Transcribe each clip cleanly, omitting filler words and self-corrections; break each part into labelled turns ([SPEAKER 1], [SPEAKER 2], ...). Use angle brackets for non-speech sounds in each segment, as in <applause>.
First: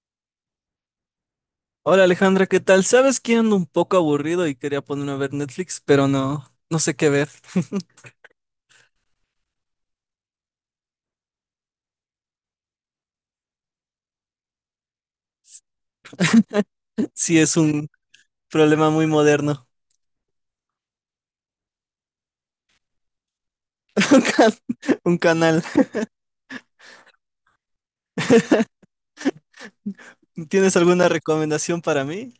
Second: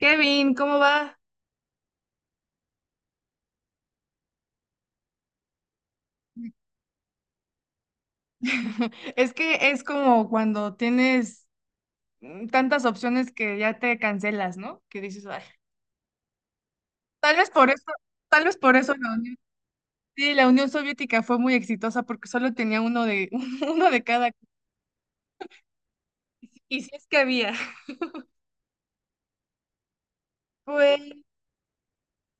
[SPEAKER 1] Kevin, ¿cómo va?
[SPEAKER 2] Hola Alejandra, ¿qué tal? Sabes que ando un poco aburrido y quería ponerme a ver Netflix, pero no sé qué ver. <laughs>
[SPEAKER 1] <laughs> Es que es como cuando tienes tantas opciones que ya te cancelas, ¿no? Que dices, "Ay". Tal
[SPEAKER 2] Sí,
[SPEAKER 1] vez
[SPEAKER 2] es
[SPEAKER 1] por eso,
[SPEAKER 2] un
[SPEAKER 1] tal vez por
[SPEAKER 2] problema
[SPEAKER 1] eso
[SPEAKER 2] muy
[SPEAKER 1] la Unión,
[SPEAKER 2] moderno.
[SPEAKER 1] sí, la Unión Soviética fue muy exitosa porque solo tenía uno de, <laughs> uno de
[SPEAKER 2] <laughs> Un
[SPEAKER 1] cada. <laughs>
[SPEAKER 2] can- un canal.
[SPEAKER 1] Y si es que había.
[SPEAKER 2] ¿Tienes
[SPEAKER 1] Pues
[SPEAKER 2] alguna recomendación para mí?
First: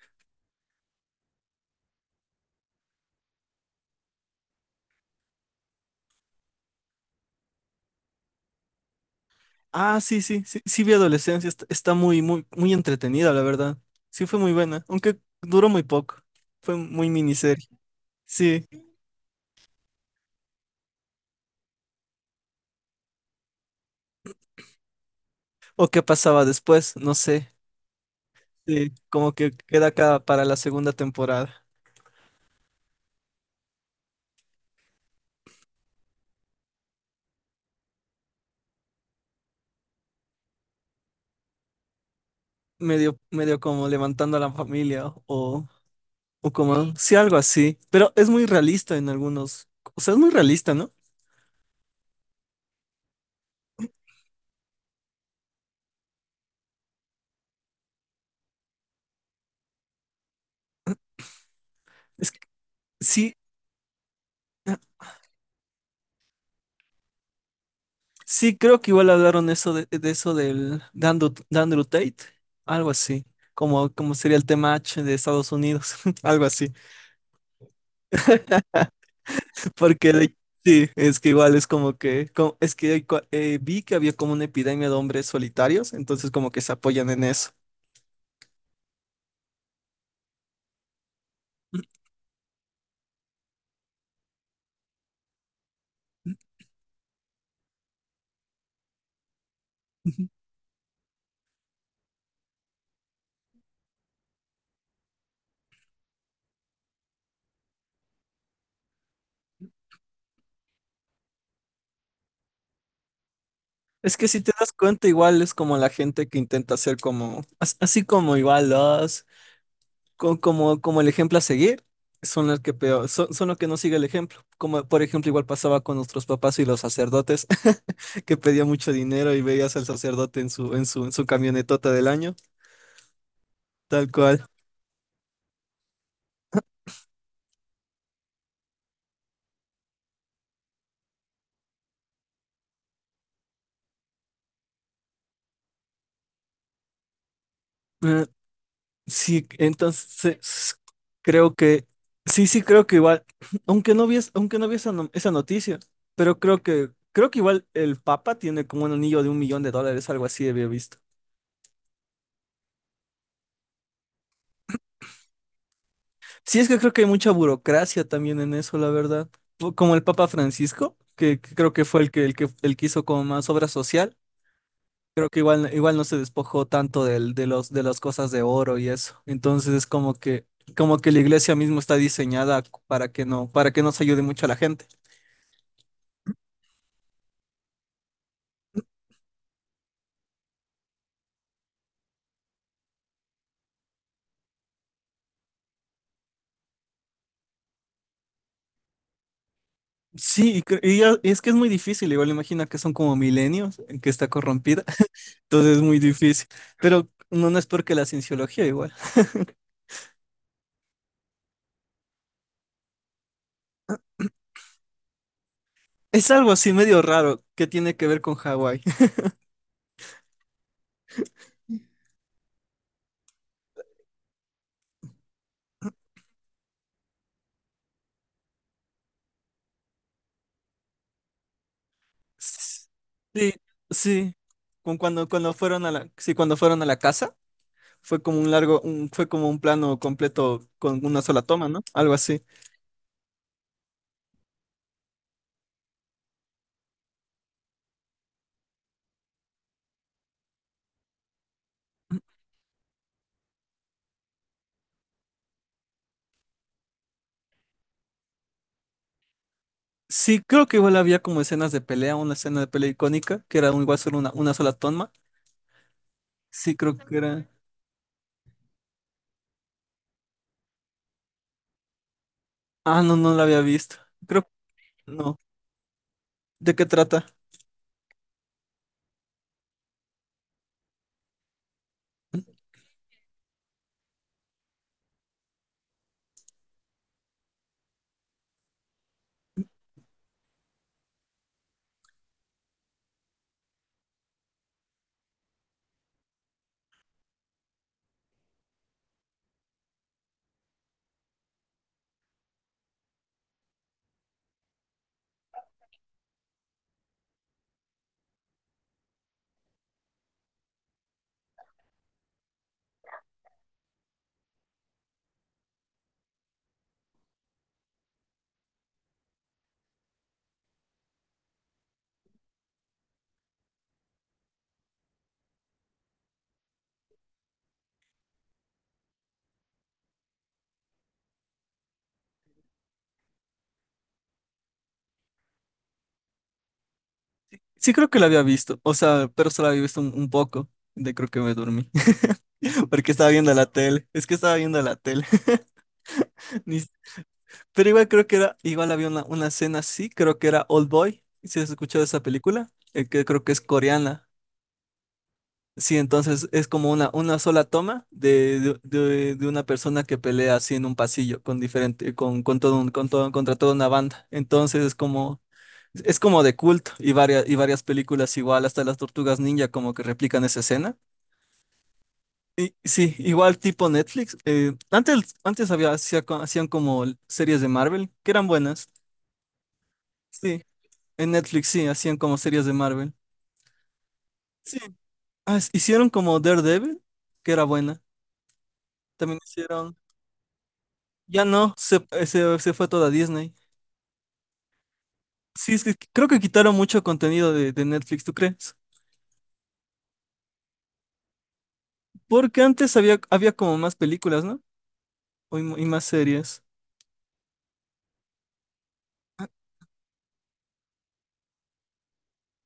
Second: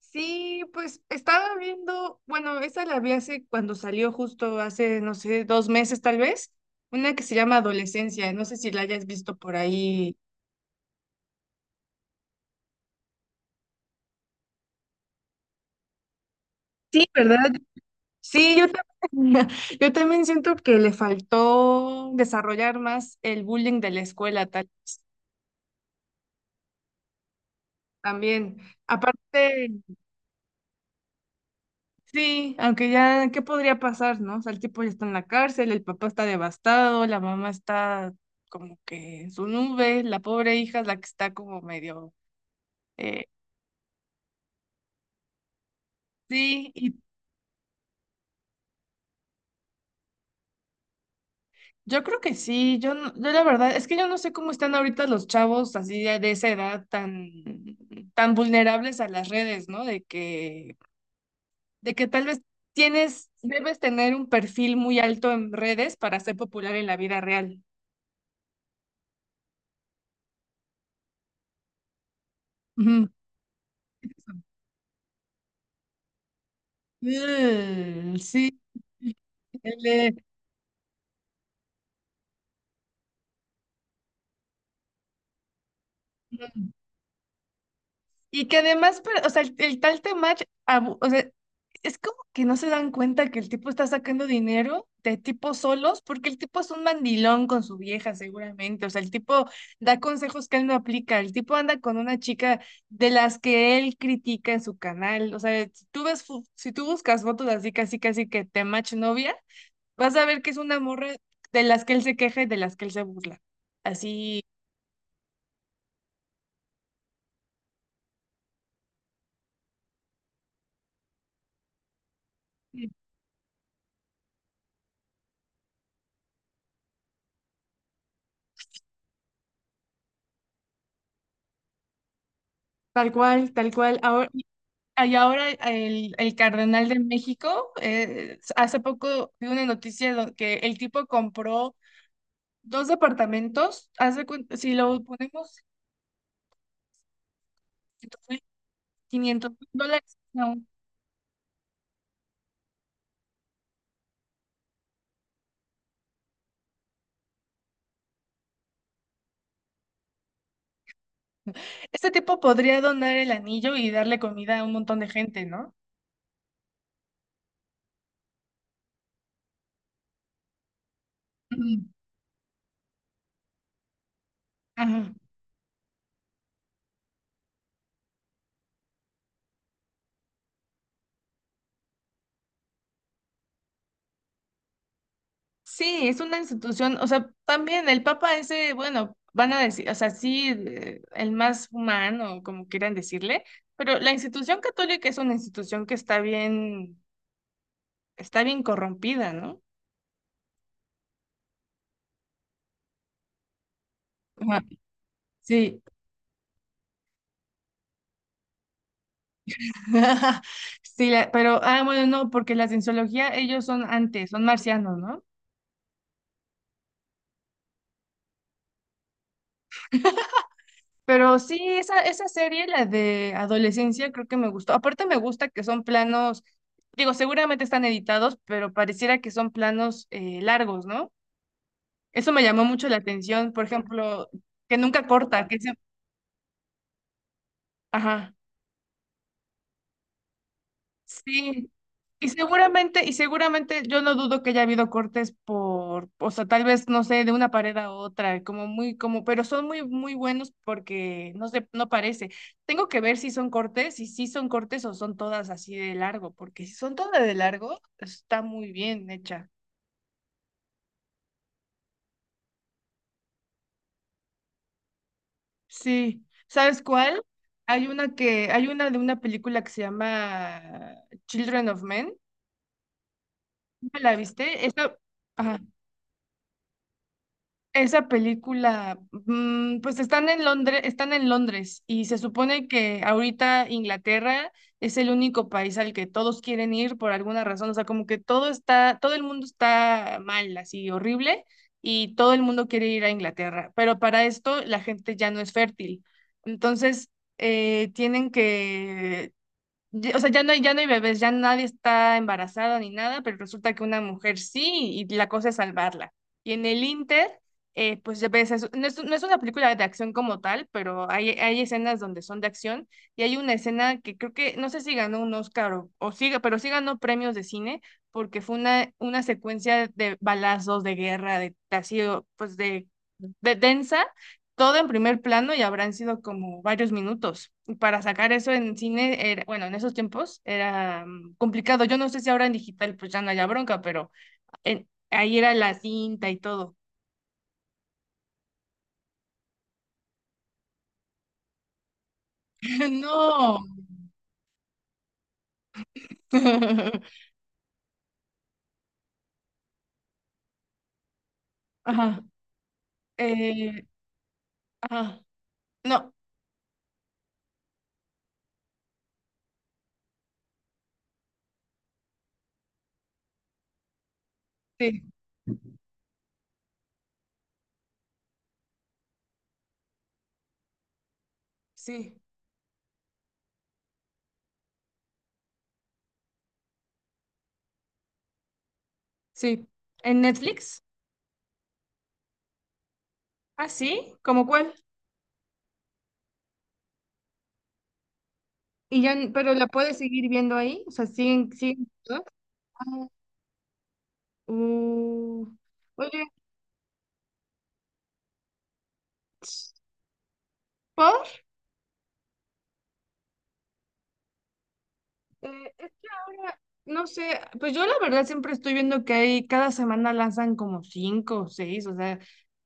[SPEAKER 1] sí, pues estaba viendo, bueno, esa la vi hace cuando salió justo hace, no sé, 2 meses tal vez, una que se llama Adolescencia, no sé si la hayas visto por
[SPEAKER 2] Ah,
[SPEAKER 1] ahí.
[SPEAKER 2] sí, sí, sí, sí vi Adolescencia, está muy, muy, muy entretenida, la verdad. Sí fue muy buena, aunque duró muy poco. Fue
[SPEAKER 1] Sí,
[SPEAKER 2] muy
[SPEAKER 1] ¿verdad?
[SPEAKER 2] miniserie.
[SPEAKER 1] Sí, yo
[SPEAKER 2] Sí.
[SPEAKER 1] también, <laughs> yo también siento que le faltó desarrollar más el bullying de la escuela tal,
[SPEAKER 2] ¿O qué pasaba después? No sé.
[SPEAKER 1] también.
[SPEAKER 2] Sí, como que
[SPEAKER 1] Aparte,
[SPEAKER 2] queda acá para la segunda temporada.
[SPEAKER 1] sí, aunque ya, ¿qué podría pasar, no? O sea, el tipo ya está en la cárcel, el papá está devastado, la mamá está como que en su nube, la pobre hija es la que está como medio...
[SPEAKER 2] Medio,
[SPEAKER 1] eh,
[SPEAKER 2] medio como levantando a la familia o
[SPEAKER 1] sí,
[SPEAKER 2] como
[SPEAKER 1] y
[SPEAKER 2] sí, algo así, pero es muy realista en algunos, o sea, es muy realista, ¿no?
[SPEAKER 1] yo creo que sí, yo, yo la verdad, es que yo no sé cómo están ahorita los chavos así de esa edad tan, tan vulnerables a las redes, ¿no? De que tal
[SPEAKER 2] Es que
[SPEAKER 1] vez tienes,
[SPEAKER 2] sí,
[SPEAKER 1] debes tener un perfil muy alto en redes para ser popular en la vida real.
[SPEAKER 2] sí, creo que igual hablaron eso de eso del de Andrew Tate, algo
[SPEAKER 1] Ujú.
[SPEAKER 2] así, como, como sería el tema H de Estados Unidos, <laughs> algo así,
[SPEAKER 1] Mm, sí, el
[SPEAKER 2] porque
[SPEAKER 1] de-
[SPEAKER 2] de- sí, es que igual es como que, es que hay vi que había como una epidemia de hombres solitarios, entonces como que se apoyan en eso.
[SPEAKER 1] y que además, pero, o sea, el tal Temach, o sea, es como que no se dan cuenta que el tipo está sacando dinero de tipos solos, porque el tipo es un mandilón con su vieja, seguramente. O sea, el tipo da
[SPEAKER 2] Ujú.
[SPEAKER 1] consejos que él no aplica. El tipo anda con una chica de las que él critica en su canal. O sea, si tú ves, si tú buscas fotos así, casi, casi que Temach novia, vas a ver que es una morra de las que él se queja y de las que él se burla.
[SPEAKER 2] Es que si
[SPEAKER 1] Así,
[SPEAKER 2] te das cuenta, igual es como la gente que intenta hacer como, así como igual los como, como el ejemplo a seguir, son los que peor, son los que no siguen el ejemplo. Como por ejemplo, igual pasaba con nuestros papás y los sacerdotes, <laughs> que pedían mucho dinero y veías al sacerdote en su, en su camionetota del año,
[SPEAKER 1] tal cual, tal cual.
[SPEAKER 2] tal
[SPEAKER 1] Ahora.
[SPEAKER 2] cual.
[SPEAKER 1] Y ahora el cardenal de México, hace poco vi una noticia que el tipo compró 2 departamentos, hace, si lo ponemos,
[SPEAKER 2] Eh,
[SPEAKER 1] en
[SPEAKER 2] sí,
[SPEAKER 1] $500,000. No.
[SPEAKER 2] entonces creo que, sí, sí, creo que igual, <clears throat> aunque no vi, aunque no vi esa, esa noticia, pero creo que igual el Papa tiene como un anillo de $1 millón, algo así había visto.
[SPEAKER 1] Este tipo podría donar el anillo y darle comida a un montón de gente, ¿no?
[SPEAKER 2] Sí, es que creo que hay mucha burocracia también en eso, la verdad. O como el Papa Francisco, que creo que
[SPEAKER 1] Ujú.
[SPEAKER 2] fue el que, el que hizo como más obra social,
[SPEAKER 1] Ajá.
[SPEAKER 2] creo que igual, igual no se despojó tanto del, de las cosas de oro y eso. Entonces es como que la iglesia misma está diseñada para que no se ayude mucho a la gente.
[SPEAKER 1] Sí, es una institución, o sea, también el Papa ese, bueno, van a decir, o sea, sí, el más humano, como quieran decirle, pero la institución católica es una institución que está bien corrompida, ¿no?
[SPEAKER 2] Sí, y, y es que es muy difícil, igual imagina que son como milenios en que está
[SPEAKER 1] Ajá,
[SPEAKER 2] corrompida, <laughs> entonces
[SPEAKER 1] sí.
[SPEAKER 2] es muy difícil. Pero no, no es porque la cienciología igual.
[SPEAKER 1] <laughs> Sí, pero, ah, bueno, no, porque la cienciología, ellos son antes, son marcianos, ¿no?
[SPEAKER 2] Es algo así medio raro que tiene que ver con Hawái.
[SPEAKER 1] Pero sí, esa,
[SPEAKER 2] <laughs>
[SPEAKER 1] esa serie, la de adolescencia, creo que me gustó. Aparte me gusta que son planos, digo, seguramente están editados, pero pareciera que son planos largos, ¿no? Eso me llamó mucho la atención,
[SPEAKER 2] Sí,
[SPEAKER 1] por ejemplo,
[SPEAKER 2] sí.
[SPEAKER 1] que
[SPEAKER 2] Con
[SPEAKER 1] nunca
[SPEAKER 2] cuando,
[SPEAKER 1] corta,
[SPEAKER 2] cuando
[SPEAKER 1] que se...
[SPEAKER 2] fueron a la, sí, cuando fueron a la casa, fue
[SPEAKER 1] Ajá.
[SPEAKER 2] como un largo, fue como un plano completo con una sola toma,
[SPEAKER 1] Sí,
[SPEAKER 2] ¿no? Algo así.
[SPEAKER 1] y seguramente yo no dudo que haya habido cortes por, o sea, tal vez, no sé, de una pared a otra, como muy, como, pero son muy, muy buenos porque no sé, no parece. Tengo que ver si son cortes, si sí son cortes o son todas así de largo, porque si son todas de largo, está muy bien hecha.
[SPEAKER 2] Sí, creo que igual había como escenas de pelea, una escena de pelea icónica, que era igual solo una sola toma.
[SPEAKER 1] Sí,
[SPEAKER 2] Sí,
[SPEAKER 1] ¿sabes
[SPEAKER 2] creo que
[SPEAKER 1] cuál?
[SPEAKER 2] era.
[SPEAKER 1] Hay una que, hay una de una película que se llama Children of Men.
[SPEAKER 2] Ah, no, no la había visto.
[SPEAKER 1] ¿Me la
[SPEAKER 2] Creo,
[SPEAKER 1] viste? Esa,
[SPEAKER 2] no.
[SPEAKER 1] ajá.
[SPEAKER 2] ¿De qué trata?
[SPEAKER 1] Esa película, pues están en Londres y se supone que ahorita Inglaterra es el único país al que todos quieren ir por alguna razón, o sea, como que todo está, todo el mundo está mal, así horrible y todo el mundo quiere ir a Inglaterra, pero para esto la gente ya no es fértil, entonces tienen que o sea, ya no hay bebés, ya nadie está embarazado ni nada, pero resulta que una mujer sí, y la cosa es salvarla. Y en el Inter, pues ya ves, no es, no es una película de acción como tal, pero hay escenas donde son de acción, y hay una escena que creo que, no sé si ganó un Oscar o sí, pero sí ganó premios de cine, porque fue una secuencia de balazos, de guerra, de así, o, pues de densa, todo en primer plano y habrán sido como varios minutos para sacar eso en cine, era, bueno, en esos tiempos era complicado. Yo no sé si ahora en digital pues ya no haya bronca, pero ahí era la cinta y todo.
[SPEAKER 2] Sí creo que la había visto, o sea, pero solo había visto un poco, de creo que me dormí, <laughs>
[SPEAKER 1] <laughs>
[SPEAKER 2] porque estaba viendo
[SPEAKER 1] No.
[SPEAKER 2] la tele, es que estaba viendo la tele. <laughs> Ni-
[SPEAKER 1] <laughs>
[SPEAKER 2] pero igual creo que era, igual había una escena así, creo que era Old Boy, si has escuchado
[SPEAKER 1] Ajá.
[SPEAKER 2] esa película. Que creo que es
[SPEAKER 1] Eh,
[SPEAKER 2] coreana,
[SPEAKER 1] ajá.
[SPEAKER 2] sí,
[SPEAKER 1] No.
[SPEAKER 2] entonces es como una sola toma de una persona que pelea así en un pasillo con diferente, con con todo, contra toda una banda, entonces es
[SPEAKER 1] Sí,
[SPEAKER 2] como... Es como de culto y varias películas igual, hasta las Tortugas Ninja como que replican esa escena.
[SPEAKER 1] sí,
[SPEAKER 2] Y sí, igual tipo Netflix. Antes, antes había, hacían como series de Marvel, que eran buenas.
[SPEAKER 1] sí. ¿En
[SPEAKER 2] Sí,
[SPEAKER 1] Netflix?
[SPEAKER 2] en Netflix sí, hacían como series de Marvel.
[SPEAKER 1] Ah, sí, ¿cómo cuál?
[SPEAKER 2] Sí, ah, hicieron como Daredevil, que era buena.
[SPEAKER 1] Y ya,
[SPEAKER 2] También
[SPEAKER 1] pero la
[SPEAKER 2] hicieron,
[SPEAKER 1] puedes seguir viendo ahí, o sea,
[SPEAKER 2] ya
[SPEAKER 1] siguen,
[SPEAKER 2] no,
[SPEAKER 1] siguen
[SPEAKER 2] se,
[SPEAKER 1] todas?
[SPEAKER 2] se, se fue
[SPEAKER 1] Ah,
[SPEAKER 2] toda Disney.
[SPEAKER 1] uh,
[SPEAKER 2] Sí, es que
[SPEAKER 1] oye,
[SPEAKER 2] creo que quitaron mucho contenido de Netflix, ¿tú crees?
[SPEAKER 1] ¿Paul?
[SPEAKER 2] Porque antes había, había como más películas, ¿no? O Y, y
[SPEAKER 1] Es
[SPEAKER 2] más
[SPEAKER 1] que ahora,
[SPEAKER 2] series.
[SPEAKER 1] no sé, pues yo la verdad siempre estoy viendo que hay,
[SPEAKER 2] Ah,
[SPEAKER 1] cada semana lanzan como cinco o seis, o sea,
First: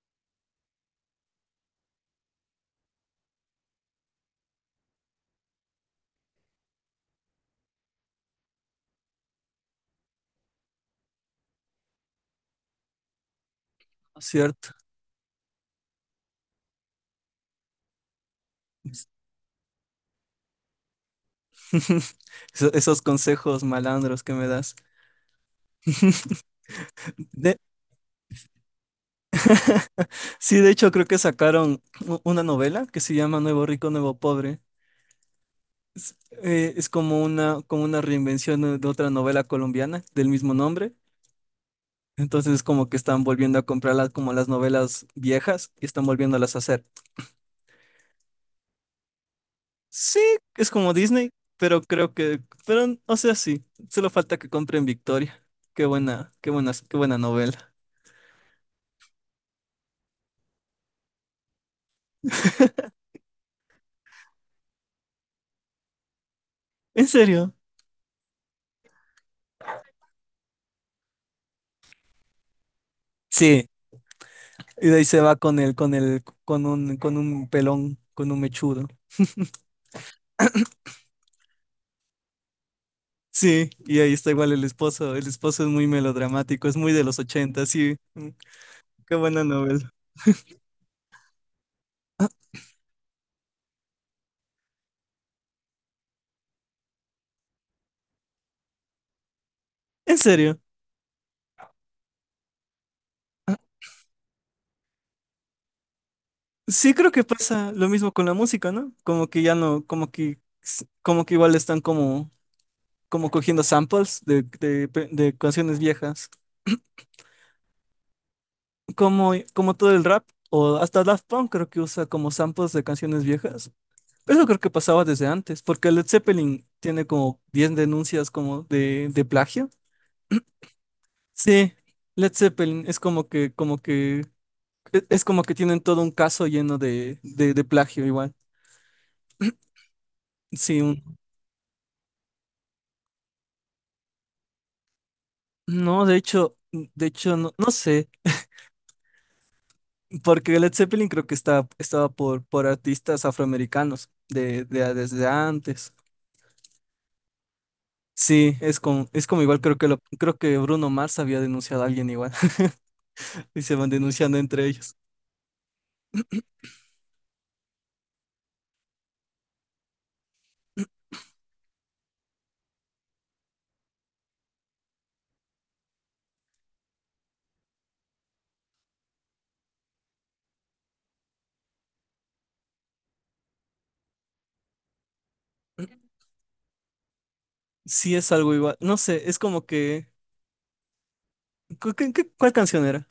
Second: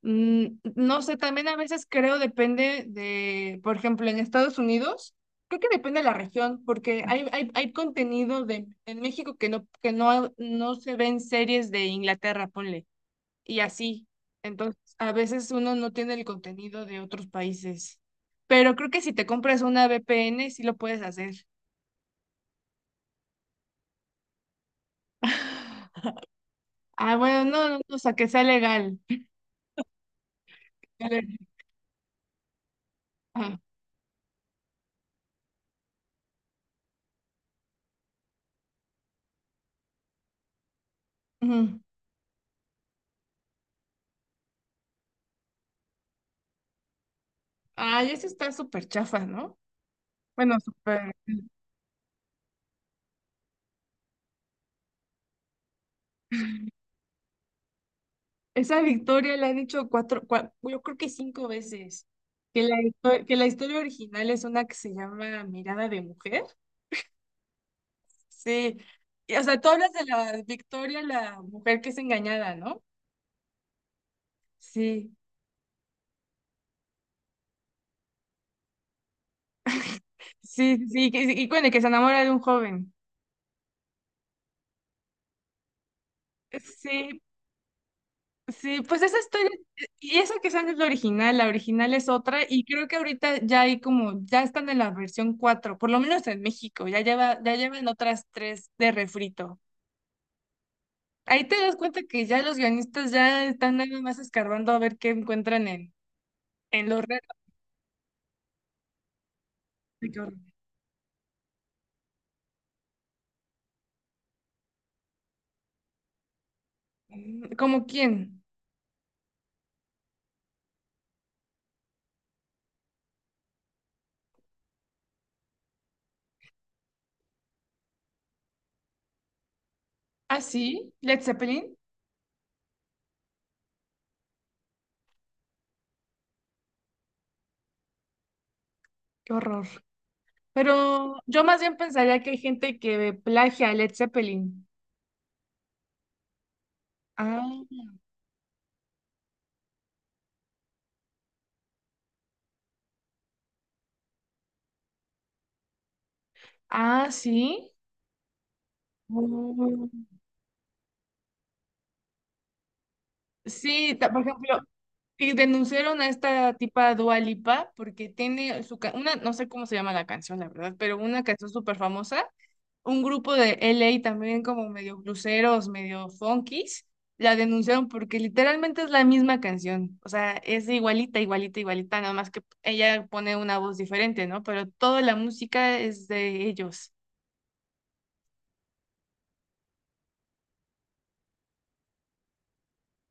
[SPEAKER 1] mm, no sé, también a veces creo depende de, por ejemplo, en Estados Unidos, creo que depende de la región, porque hay contenido de, en México que no, no se ven series de Inglaterra, ponle, y así.
[SPEAKER 2] no, cierto.
[SPEAKER 1] Entonces, a veces uno no tiene el contenido de otros países, pero creo que si te
[SPEAKER 2] <laughs>
[SPEAKER 1] compras una VPN, sí lo puedes hacer.
[SPEAKER 2] Eso- Esos consejos malandros que me das.
[SPEAKER 1] <laughs> Ah, bueno,
[SPEAKER 2] De-
[SPEAKER 1] no, no, no, o sea, que sea legal. <laughs>
[SPEAKER 2] sí, de hecho, creo que
[SPEAKER 1] Que
[SPEAKER 2] sacaron una novela que se llama
[SPEAKER 1] ah,
[SPEAKER 2] Nuevo Rico, Nuevo Pobre. Es, es como una reinvención de otra novela colombiana del mismo nombre.
[SPEAKER 1] ujú.
[SPEAKER 2] Entonces, como que están volviendo a comprarlas como las novelas viejas y están volviéndolas a hacer.
[SPEAKER 1] Ay, eso está súper chafa, ¿no?
[SPEAKER 2] Sí,
[SPEAKER 1] Bueno,
[SPEAKER 2] es como
[SPEAKER 1] súper.
[SPEAKER 2] Disney, pero creo que, pero, o sea, sí, solo falta que compren Victoria. Qué buena, qué buena, qué buena novela.
[SPEAKER 1] Esa victoria la han hecho cuatro, yo creo que cinco veces. Que la, que la historia original es una que se llama Mirada de Mujer.
[SPEAKER 2] ¿En serio?
[SPEAKER 1] Sí. Y, o sea, tú hablas de la Victoria, la mujer que es engañada, ¿no?
[SPEAKER 2] Sí, y de ahí
[SPEAKER 1] Sí,
[SPEAKER 2] se va con el, con el, con un pelón, con un mechudo.
[SPEAKER 1] sí, sí, y, bueno, que se enamora de un joven.
[SPEAKER 2] Sí, y ahí está igual el esposo. El esposo es muy melodramático, es muy de los
[SPEAKER 1] Sí,
[SPEAKER 2] 80, sí. Mm,
[SPEAKER 1] sí, pues
[SPEAKER 2] qué
[SPEAKER 1] esa
[SPEAKER 2] buena
[SPEAKER 1] historia,
[SPEAKER 2] novela.
[SPEAKER 1] y eso que esa no es la original es otra, y creo que ahorita ya hay como, ya están en la versión 4, por lo menos en México, ya lleva, ya llevan otras tres de refrito.
[SPEAKER 2] En serio,
[SPEAKER 1] Ahí te das cuenta que ya los guionistas ya están nada más escarbando a ver qué encuentran en
[SPEAKER 2] sí
[SPEAKER 1] los
[SPEAKER 2] creo que
[SPEAKER 1] retos.
[SPEAKER 2] pasa lo mismo con la música, ¿no? Como que ya no,
[SPEAKER 1] Ay, qué horror.
[SPEAKER 2] como que igual están como, como cogiendo samples de canciones viejas.
[SPEAKER 1] Mm, ¿cómo quién?
[SPEAKER 2] Como, como todo el rap, o hasta Daft Punk creo que usa como samples de canciones viejas. Eso creo que pasaba desde antes, porque Led Zeppelin tiene como 10 denuncias como de plagio. <clears throat>
[SPEAKER 1] Ah, sí, Led
[SPEAKER 2] Sí,
[SPEAKER 1] Zeppelin,
[SPEAKER 2] Led Zeppelin es como que, es como que tienen todo un caso lleno de plagio igual.
[SPEAKER 1] qué horror.
[SPEAKER 2] Sí,
[SPEAKER 1] Pero yo más bien pensaría que hay gente que plagia a Led Zeppelin.
[SPEAKER 2] no, de hecho, no,
[SPEAKER 1] Ah,
[SPEAKER 2] no sé, porque Led Zeppelin creo que está, estaba por artistas afroamericanos de, desde antes.
[SPEAKER 1] ah, sí.
[SPEAKER 2] Sí, es como igual, creo que lo,
[SPEAKER 1] Oh.
[SPEAKER 2] creo que Bruno Mars había denunciado a alguien igual, <laughs> y se van
[SPEAKER 1] Sí, por
[SPEAKER 2] denunciando
[SPEAKER 1] ejemplo,
[SPEAKER 2] entre ellos.
[SPEAKER 1] y denunciaron a esta tipa Dua Lipa porque tiene su una, no sé cómo se llama la canción, la verdad, pero una canción súper famosa. Un grupo de LA también como medio bluseros, medio funkies, la denunciaron porque literalmente es la misma canción. O sea, es igualita, igualita, igualita, nada más que ella pone una voz diferente, ¿no? Pero toda la música es de ellos.
[SPEAKER 2] Sí es algo igual. No sé, es como que... ¿Cuál canción era?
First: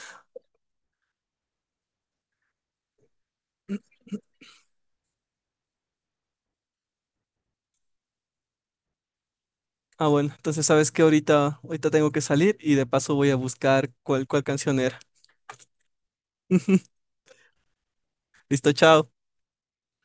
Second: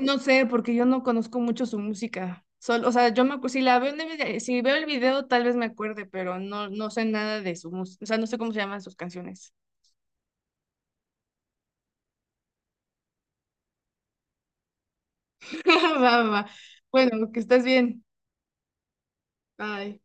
[SPEAKER 1] No sé, porque yo no conozco mucho su música. Solo, o sea, yo si la veo en el si veo el video tal vez me acuerde, pero no, no sé nada de su música, o sea, no sé cómo se llaman sus canciones.
[SPEAKER 2] Ah, bueno, entonces sabes que ahorita, ahorita tengo que salir y de paso voy a buscar cuál, cuál canción era.
[SPEAKER 1] <laughs> Va, va, va.
[SPEAKER 2] <laughs>
[SPEAKER 1] Bueno, que estés bien.
[SPEAKER 2] Listo, chao.
[SPEAKER 1] Bye.